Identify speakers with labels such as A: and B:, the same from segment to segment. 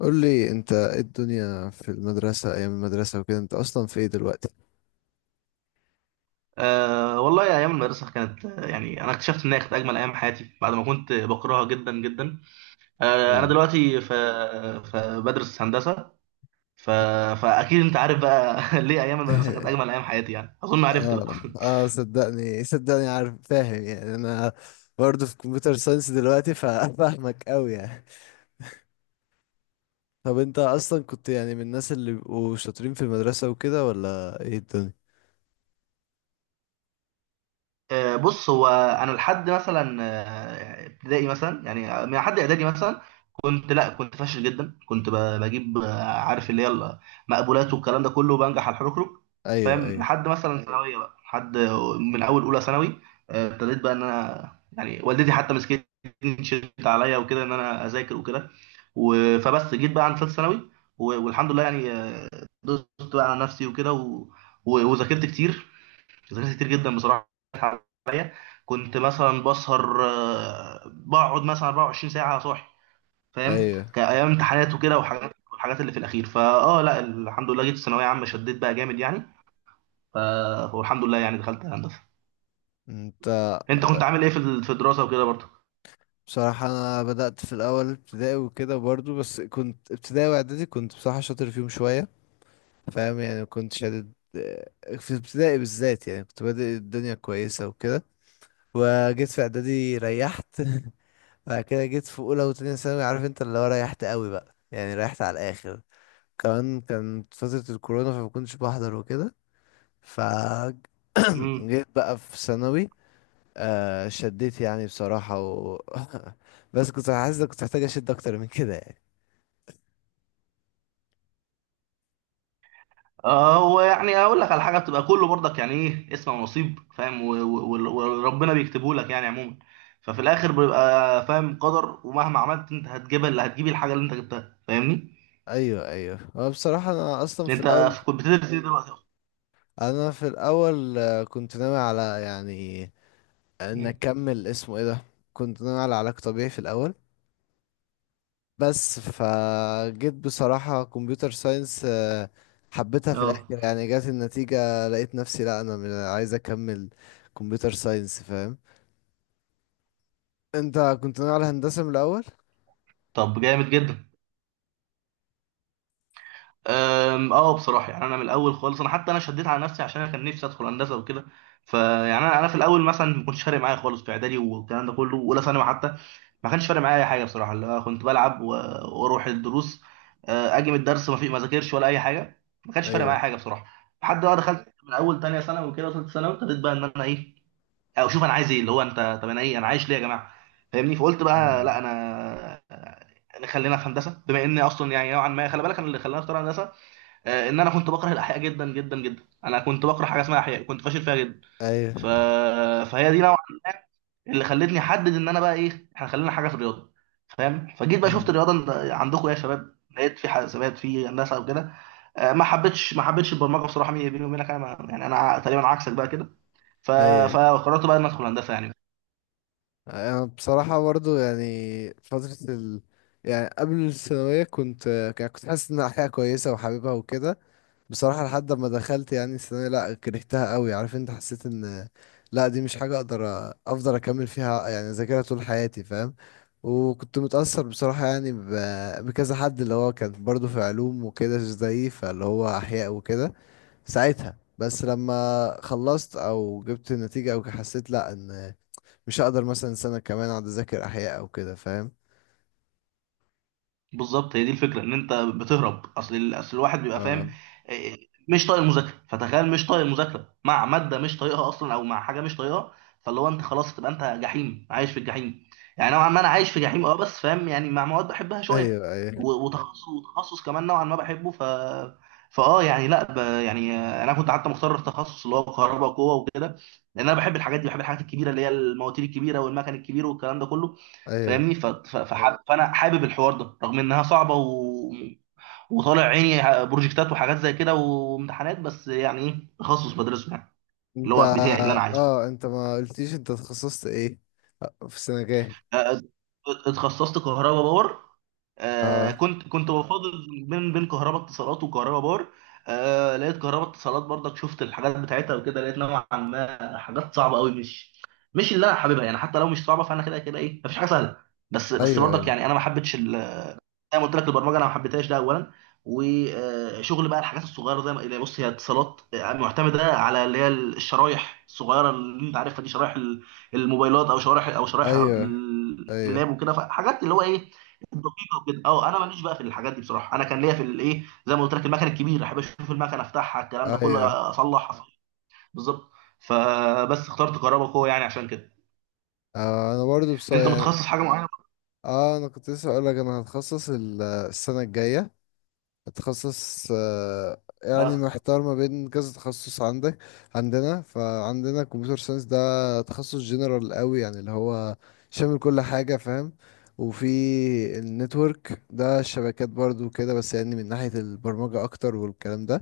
A: قول لي انت ايه الدنيا في المدرسة، ايام المدرسة وكده؟ انت اصلا في ايه دلوقتي؟
B: أه والله أيام المدرسة كانت يعني أنا اكتشفت إن هي كانت أجمل أيام حياتي بعد ما كنت بكرهها جدا جدا. أنا
A: ايه؟
B: دلوقتي فبدرس هندسة. ف... فأكيد أنت عارف بقى ليه أيام المدرسة كانت أجمل أيام حياتي، يعني أظن عرفت بقى.
A: اه، اه، صدقني صدقني عارف، فاهم يعني. انا برضه في كمبيوتر ساينس دلوقتي فاهمك قوي يعني. طب انت اصلا كنت يعني من الناس اللي بيبقوا شاطرين في المدرسة وكده، ولا ايه الدنيا؟
B: بص، هو انا لحد مثلا ابتدائي، مثلا يعني من حد اعدادي مثلا كنت، لا كنت فاشل جدا. كنت بجيب، عارف اللي هي المقبولات والكلام ده كله، بنجح على الحركرك.
A: ايوه،
B: فاهم؟
A: ايوه،
B: لحد مثلا ثانويه بقى، لحد من اول اولى ثانوي ابتديت بقى ان انا، يعني والدتي حتى مسكتني شدت عليا وكده ان انا اذاكر وكده. فبس جيت بقى عند ثالث ثانوي، والحمد لله يعني، دوست بقى على نفسي وكده وذاكرت كتير، ذاكرت كتير جدا بصراحه عليا. كنت مثلا بسهر، بقعد مثلا 24 ساعه صاحي. فاهم؟
A: ايوه.
B: كايام امتحانات وكده وحاجات، والحاجات اللي في الاخير لا الحمد لله جيت ثانويه عامه شديت بقى جامد يعني. ف- والحمد لله يعني دخلت هندسه.
A: انت
B: انت
A: آه،
B: كنت عامل ايه في في الدراسه وكده برضه؟
A: بصراحة انا بدأت في الاول ابتدائي وكده برضه، بس كنت ابتدائي واعدادي، كنت بصراحة شاطر فيهم شوية، فاهم يعني. كنت شادد في ابتدائي بالذات، يعني كنت بادئ الدنيا كويسة وكده. وجيت في اعدادي ريحت بعد كده جيت في اولى وتانية ثانوي، عارف انت اللي هو ريحت قوي بقى، يعني ريحت على الاخر. كمان كانت فترة الكورونا فما كنتش بحضر وكده. ف
B: امم.
A: جيت بقى في ثانوي. شديت يعني بصراحة و... بس كنت حاسس إن كنت محتاج اشد اكتر من كده يعني.
B: هو يعني اقول لك على حاجه بتبقى كله برضك، يعني ايه اسم ونصيب، فاهم؟ وربنا بيكتبه لك يعني عموما. ففي الاخر بيبقى فاهم قدر، ومهما عملت انت هتجيب اللي هتجيب، الحاجه اللي انت جبتها. فاهمني؟
A: ايوه، ايوه. هو بصراحة
B: انت كنت بتدرس ايه دلوقتي اصلا؟
A: انا في الاول كنت ناوي على يعني، ان
B: مم.
A: اكمل اسمه ايه ده. كنت ناوي على علاج طبيعي في الاول، بس فجيت بصراحة كمبيوتر ساينس، حبيتها في الاخر،
B: اه،
A: يعني جات النتيجة لقيت نفسي، لا انا عايز اكمل كمبيوتر ساينس فاهم. انت كنت ناوي على هندسة من الاول؟
B: طب جامد جدا. اه بصراحه يعني انا من الاول خالص. انا حتى انا شديت على نفسي عشان انا كان نفسي ادخل هندسه وكده. فيعني انا انا في الاول مثلا ما كنتش فارق معايا خالص، في اعدادي والكلام ده كله واولى ثانوي حتى ما كانش فارق معايا اي حاجه بصراحه، اللي هو كنت بلعب واروح الدروس، اجي من الدرس ما في ما ذاكرش ولا اي حاجه، ما كانش فارق معايا
A: ايوه.
B: حاجه بصراحه. لحد ما دخلت من اول تانية ثانوي وكده وثالثه ثانوي، ابتديت بقى ان انا ايه، او شوف انا عايز ايه، اللي هو انت طب انا ايه، انا عايش ليه يا جماعه. فاهمني؟ فقلت بقى لا
A: مم.
B: انا أنا خلينا في هندسه، بما اني اصلا يعني نوعا ما. خلي بالك انا اللي خلاني اختار هندسه ان انا كنت بكره الاحياء جدا جدا جدا. انا كنت بكره حاجه اسمها احياء، كنت فاشل فيها جدا.
A: ايوه.
B: ف... فهي دي نوعا ما اللي خلتني احدد ان انا بقى ايه، احنا خلينا حاجه في الرياضه. فاهم؟ فجيت بقى شفت
A: مم.
B: الرياضه عندكم إيه يا شباب، لقيت في حسابات في هندسه وكده. ما حبيتش ما حبيتش البرمجه بصراحه، بيني وبينك انا يعني انا تقريبا عكسك بقى كده. ف...
A: ايوه،
B: فقررت بقى ان ادخل هندسه يعني.
A: يعني بصراحة برضو، يعني يعني قبل الثانوية، يعني كنت حاسس إن الحياة كويسة وحاببها وكده. بصراحة لحد ما دخلت يعني الثانوية، لأ كرهتها قوي، عارف أنت، حسيت إن لأ، دي مش حاجة أقدر أفضل أكمل فيها، يعني أذاكرها طول حياتي فاهم. وكنت متأثر بصراحة يعني بكذا حد اللي هو كان برضو في علوم وكده زيي، فاللي هو أحياء وكده. ساعتها بس لما خلصت، أو جبت نتيجة، أو حسيت لأ، إن مش هقدر مثلا سنة كمان اقعد اذاكر احياء او كده فاهم.
B: بالظبط، هي دي الفكره، ان انت بتهرب. اصل اصل الواحد بيبقى
A: اه،
B: فاهم إيه، مش طايق المذاكره. فتخيل مش طايق المذاكره مع ماده مش طايقها اصلا، او مع حاجه مش طايقها. فاللي هو انت خلاص تبقى انت جحيم، عايش في الجحيم يعني. نوعا ما انا عايش في جحيم، اه، بس فاهم يعني، مع مواد بحبها شويه
A: ايوه، ايوه،
B: وتخصص، وتخصص كمان نوعا ما بحبه. ف فاه يعني لا يعني انا كنت حتى مختار التخصص اللي هو كهرباء وقوه وكده، لان انا بحب الحاجات دي، بحب الحاجات الكبيره، اللي هي المواتير الكبيره والمكن الكبير والكلام ده كله.
A: ايوه.
B: فاهمني؟ فانا حابب الحوار ده، رغم انها صعبه وطالع عيني بروجكتات وحاجات زي كده وامتحانات، بس يعني ايه تخصص بدرسه يعني، اللي
A: انت
B: هو بتاعي اللي انا عايزه.
A: اه انت ما قلتيش انت تخصصت ايه، في سنة جاية؟
B: أ- اتخصصت كهرباء باور. آه
A: اه،
B: كنت بفاضل بين كهرباء اتصالات وكهرباء باور. آه، لقيت كهرباء اتصالات برضك، شفت الحاجات بتاعتها وكده، لقيت نوعا ما حاجات صعبه قوي، مش اللي انا حاببها. يعني حتى لو مش صعبه فانا كده كده ايه، مفيش حاجه سهله. بس
A: ايوه،
B: برضك
A: ايوه،
B: يعني انا ما حبيتش، زي ما قلت لك البرمجه انا ما حبيتهاش، ده اولا. وشغل بقى الحاجات الصغيره، زي ما اللي بص هي اتصالات معتمده على اللي هي الشرايح الصغيره، اللي انت عارفها دي، شرايح الموبايلات او شرايح
A: ايوه، ايوه،
B: اللاب وكده، فحاجات اللي هو ايه دقيقه وكده. اه انا ماليش بقى في الحاجات دي بصراحه، انا كان ليا في الايه زي ما قلت لك المكن الكبير، احب اشوف المكن افتحها الكلام ده
A: ايوه.
B: كله اصلح. بالظبط. فبس اخترت كهربا قوه يعني عشان كده.
A: انا برضو بصراحة
B: انت
A: يعني،
B: متخصص حاجه معينه؟
A: اه انا كنت لسه اقول لك انا هتخصص السنة الجاية، تخصص يعني
B: اه
A: محتار ما بين كذا تخصص عندك. فعندنا كمبيوتر ساينس، ده تخصص جنرال قوي يعني، اللي هو شامل كل حاجة فاهم. وفي النتورك، ده الشبكات برضو كده، بس يعني من ناحية البرمجة أكتر والكلام ده.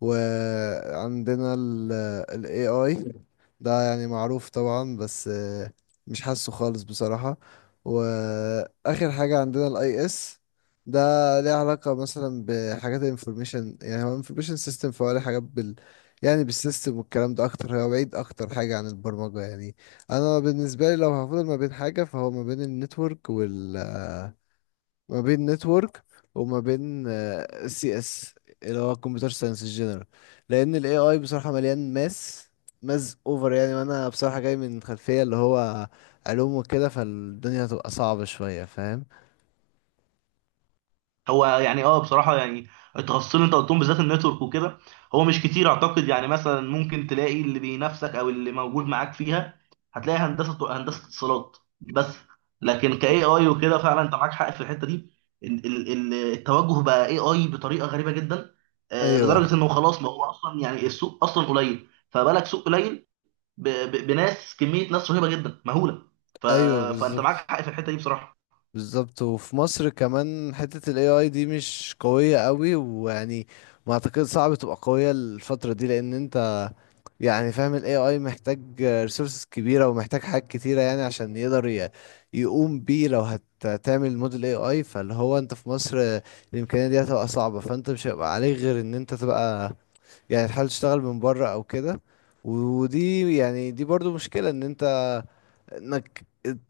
A: وعندنا ال AI، ده يعني معروف طبعا، بس مش حاسه خالص بصراحة. وآخر حاجة عندنا ال IS، ده ليه علاقة مثلا بحاجات ال information، يعني هو information system، فهو ليه حاجات يعني بالسيستم والكلام ده أكتر، هو بعيد أكتر حاجة عن البرمجة يعني. أنا بالنسبة لي لو هفضل ما بين حاجة، فهو ما بين نتورك وما بين CS، اللي هو كمبيوتر ساينس الجنرال. لان الاي اي بصراحه مليان ماس اوفر يعني. وانا بصراحه جاي من خلفيه اللي هو علوم وكده، فالدنيا هتبقى صعبه شويه فاهم.
B: هو يعني، اه بصراحه يعني، التخصصين اللي انت قلتهم بالذات النتورك وكده، هو مش كتير اعتقد يعني، مثلا ممكن تلاقي اللي بينافسك او اللي موجود معاك فيها. هتلاقي هندسه، هندسه اتصالات بس. لكن كاي اي وكده فعلا انت معاك حق في الحته دي. التوجه بقى اي اي بطريقه غريبه جدا،
A: ايوه،
B: لدرجه انه خلاص، ما هو اصلا يعني السوق اصلا قليل، فبالك سوق قليل بناس، كميه ناس رهيبه جدا مهوله. ف...
A: ايوه،
B: فانت معاك
A: بالظبط.
B: حق في الحته دي بصراحه.
A: بالظبط، وفي مصر كمان حتة ال AI دي مش قوية قوي، ويعني ما اعتقد صعب تبقى قوية الفترة دي، لان انت يعني فاهم ال AI محتاج resources كبيرة، ومحتاج حاجات كتيرة يعني عشان يقدر يقوم بيه. لو هتعمل موديل AI، فاللي هو انت في مصر الامكانية دي هتبقى صعبة، فانت مش هيبقى عليك غير ان انت تبقى يعني تحاول تشتغل من بره او كده. ودي يعني دي برضو مشكلة ان انت، انك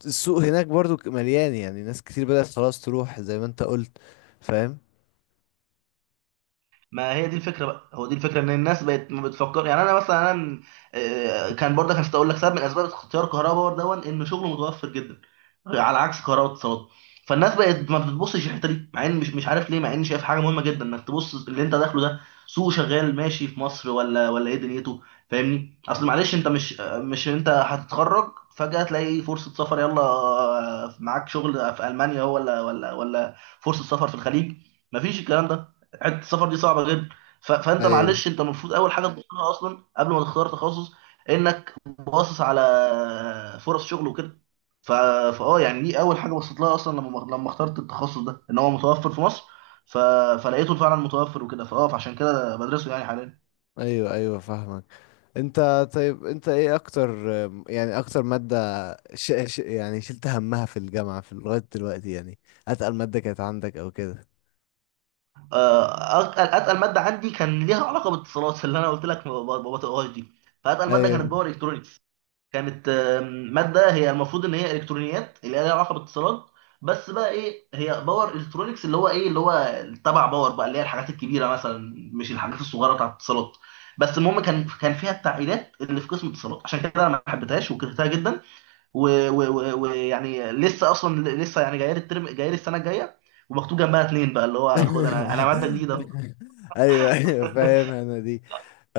A: السوق هناك برضو مليان، يعني ناس كتير بدأت خلاص تروح زي ما انت قلت فاهم.
B: ما هي دي الفكره بقى، هو دي الفكره، ان الناس بقت ما بتفكر. يعني انا مثلا انا كان برضه كان اقول لك سبب من اسباب اختيار كهرباء باور، دون ان شغله متوفر جدا على عكس كهرباء اتصالات. فالناس بقت ما بتبصش الحته دي، مع ان مش عارف ليه، مع ان شايف حاجه مهمه جدا انك تبص اللي انت داخله ده، سوق شغال ماشي في مصر ولا ولا ايه دنيته. فاهمني؟ اصل معلش، انت مش انت هتتخرج فجاه تلاقي فرصه سفر يلا، معاك شغل في المانيا، هو ولا ولا ولا فرصه سفر في الخليج. مفيش الكلام ده، حته السفر دي صعبه جدا. فانت
A: ايوه،
B: معلش انت المفروض اول حاجه تبصلها اصلا قبل ما تختار تخصص، انك باصص على فرص شغل وكده. ف... فاه يعني دي اول حاجه بصيت لها اصلا، لما اخترت التخصص ده ان هو متوفر في مصر. ف... فلقيته فعلا متوفر وكده، فاه فعشان كده بدرسه يعني حاليا.
A: ايوه، ايوه، فاهمك. طيب، انت ايه اكتر يعني، اكتر مادة يعني شلت همها في الجامعة في لغاية دلوقتي يعني، اتقل مادة كانت عندك او كده؟
B: اتقل ماده عندي كان ليها علاقه بالاتصالات، اللي انا قلت لك ما ما بطقهاش دي. فاتقل ماده كانت
A: ايوه
B: باور الكترونكس. كانت ماده هي المفروض ان هي الكترونيات اللي هي لها علاقه بالاتصالات، بس بقى ايه هي باور الكترونكس، اللي هو ايه اللي هو تبع باور بقى، اللي هي الحاجات الكبيره مثلا، مش الحاجات الصغيره بتاعت الاتصالات. بس المهم، كان فيها التعقيدات اللي في قسم الاتصالات، عشان كده انا ما حبيتهاش وكرهتها جدا. ويعني ويعني لسه اصلا، لسه يعني جايه لي الترم، جايه لي السنه الجايه، ومكتوب جنبها 2 بقى، اللي هو خد، انا انا ماده جديده.
A: ايوه، ايوه، فاهم.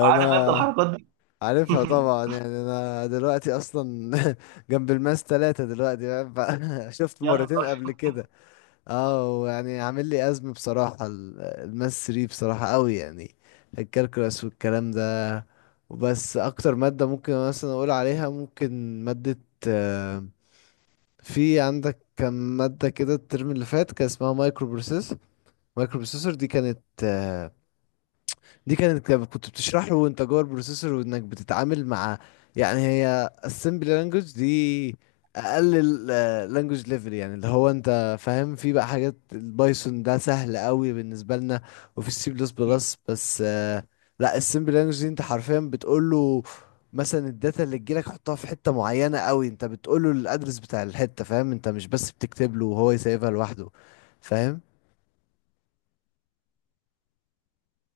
B: عارف انت الحركات دي؟
A: عارفها طبعا يعني. انا دلوقتي اصلا جنب الماس 3 دلوقتي فاهم؟ شفت
B: يا
A: مرتين
B: نهار
A: قبل كده. اه، يعني عامل لي ازمه بصراحه الماس 3 بصراحه قوي يعني، الكالكولاس والكلام ده. وبس اكتر ماده ممكن مثلا اقول عليها، ممكن ماده آه، في عندك كم ماده كده الترم اللي فات كان اسمها مايكرو بروسيسور. دي كانت آه، دي كانت كنت بتشرح له وانت جوه البروسيسور، وانك بتتعامل مع، يعني هي assembly language دي، اقل language level يعني، اللي هو انت فاهم. في بقى حاجات البايثون ده سهل قوي بالنسبه لنا، وفي السي بلس بلس، بس لا السمبل لانجوج دي انت حرفيا بتقول له مثلا الداتا اللي تجيلك حطها في حته معينه قوي، انت بتقول له الادرس بتاع الحته فاهم. انت مش بس بتكتب له وهو يسيبها لوحده فاهم.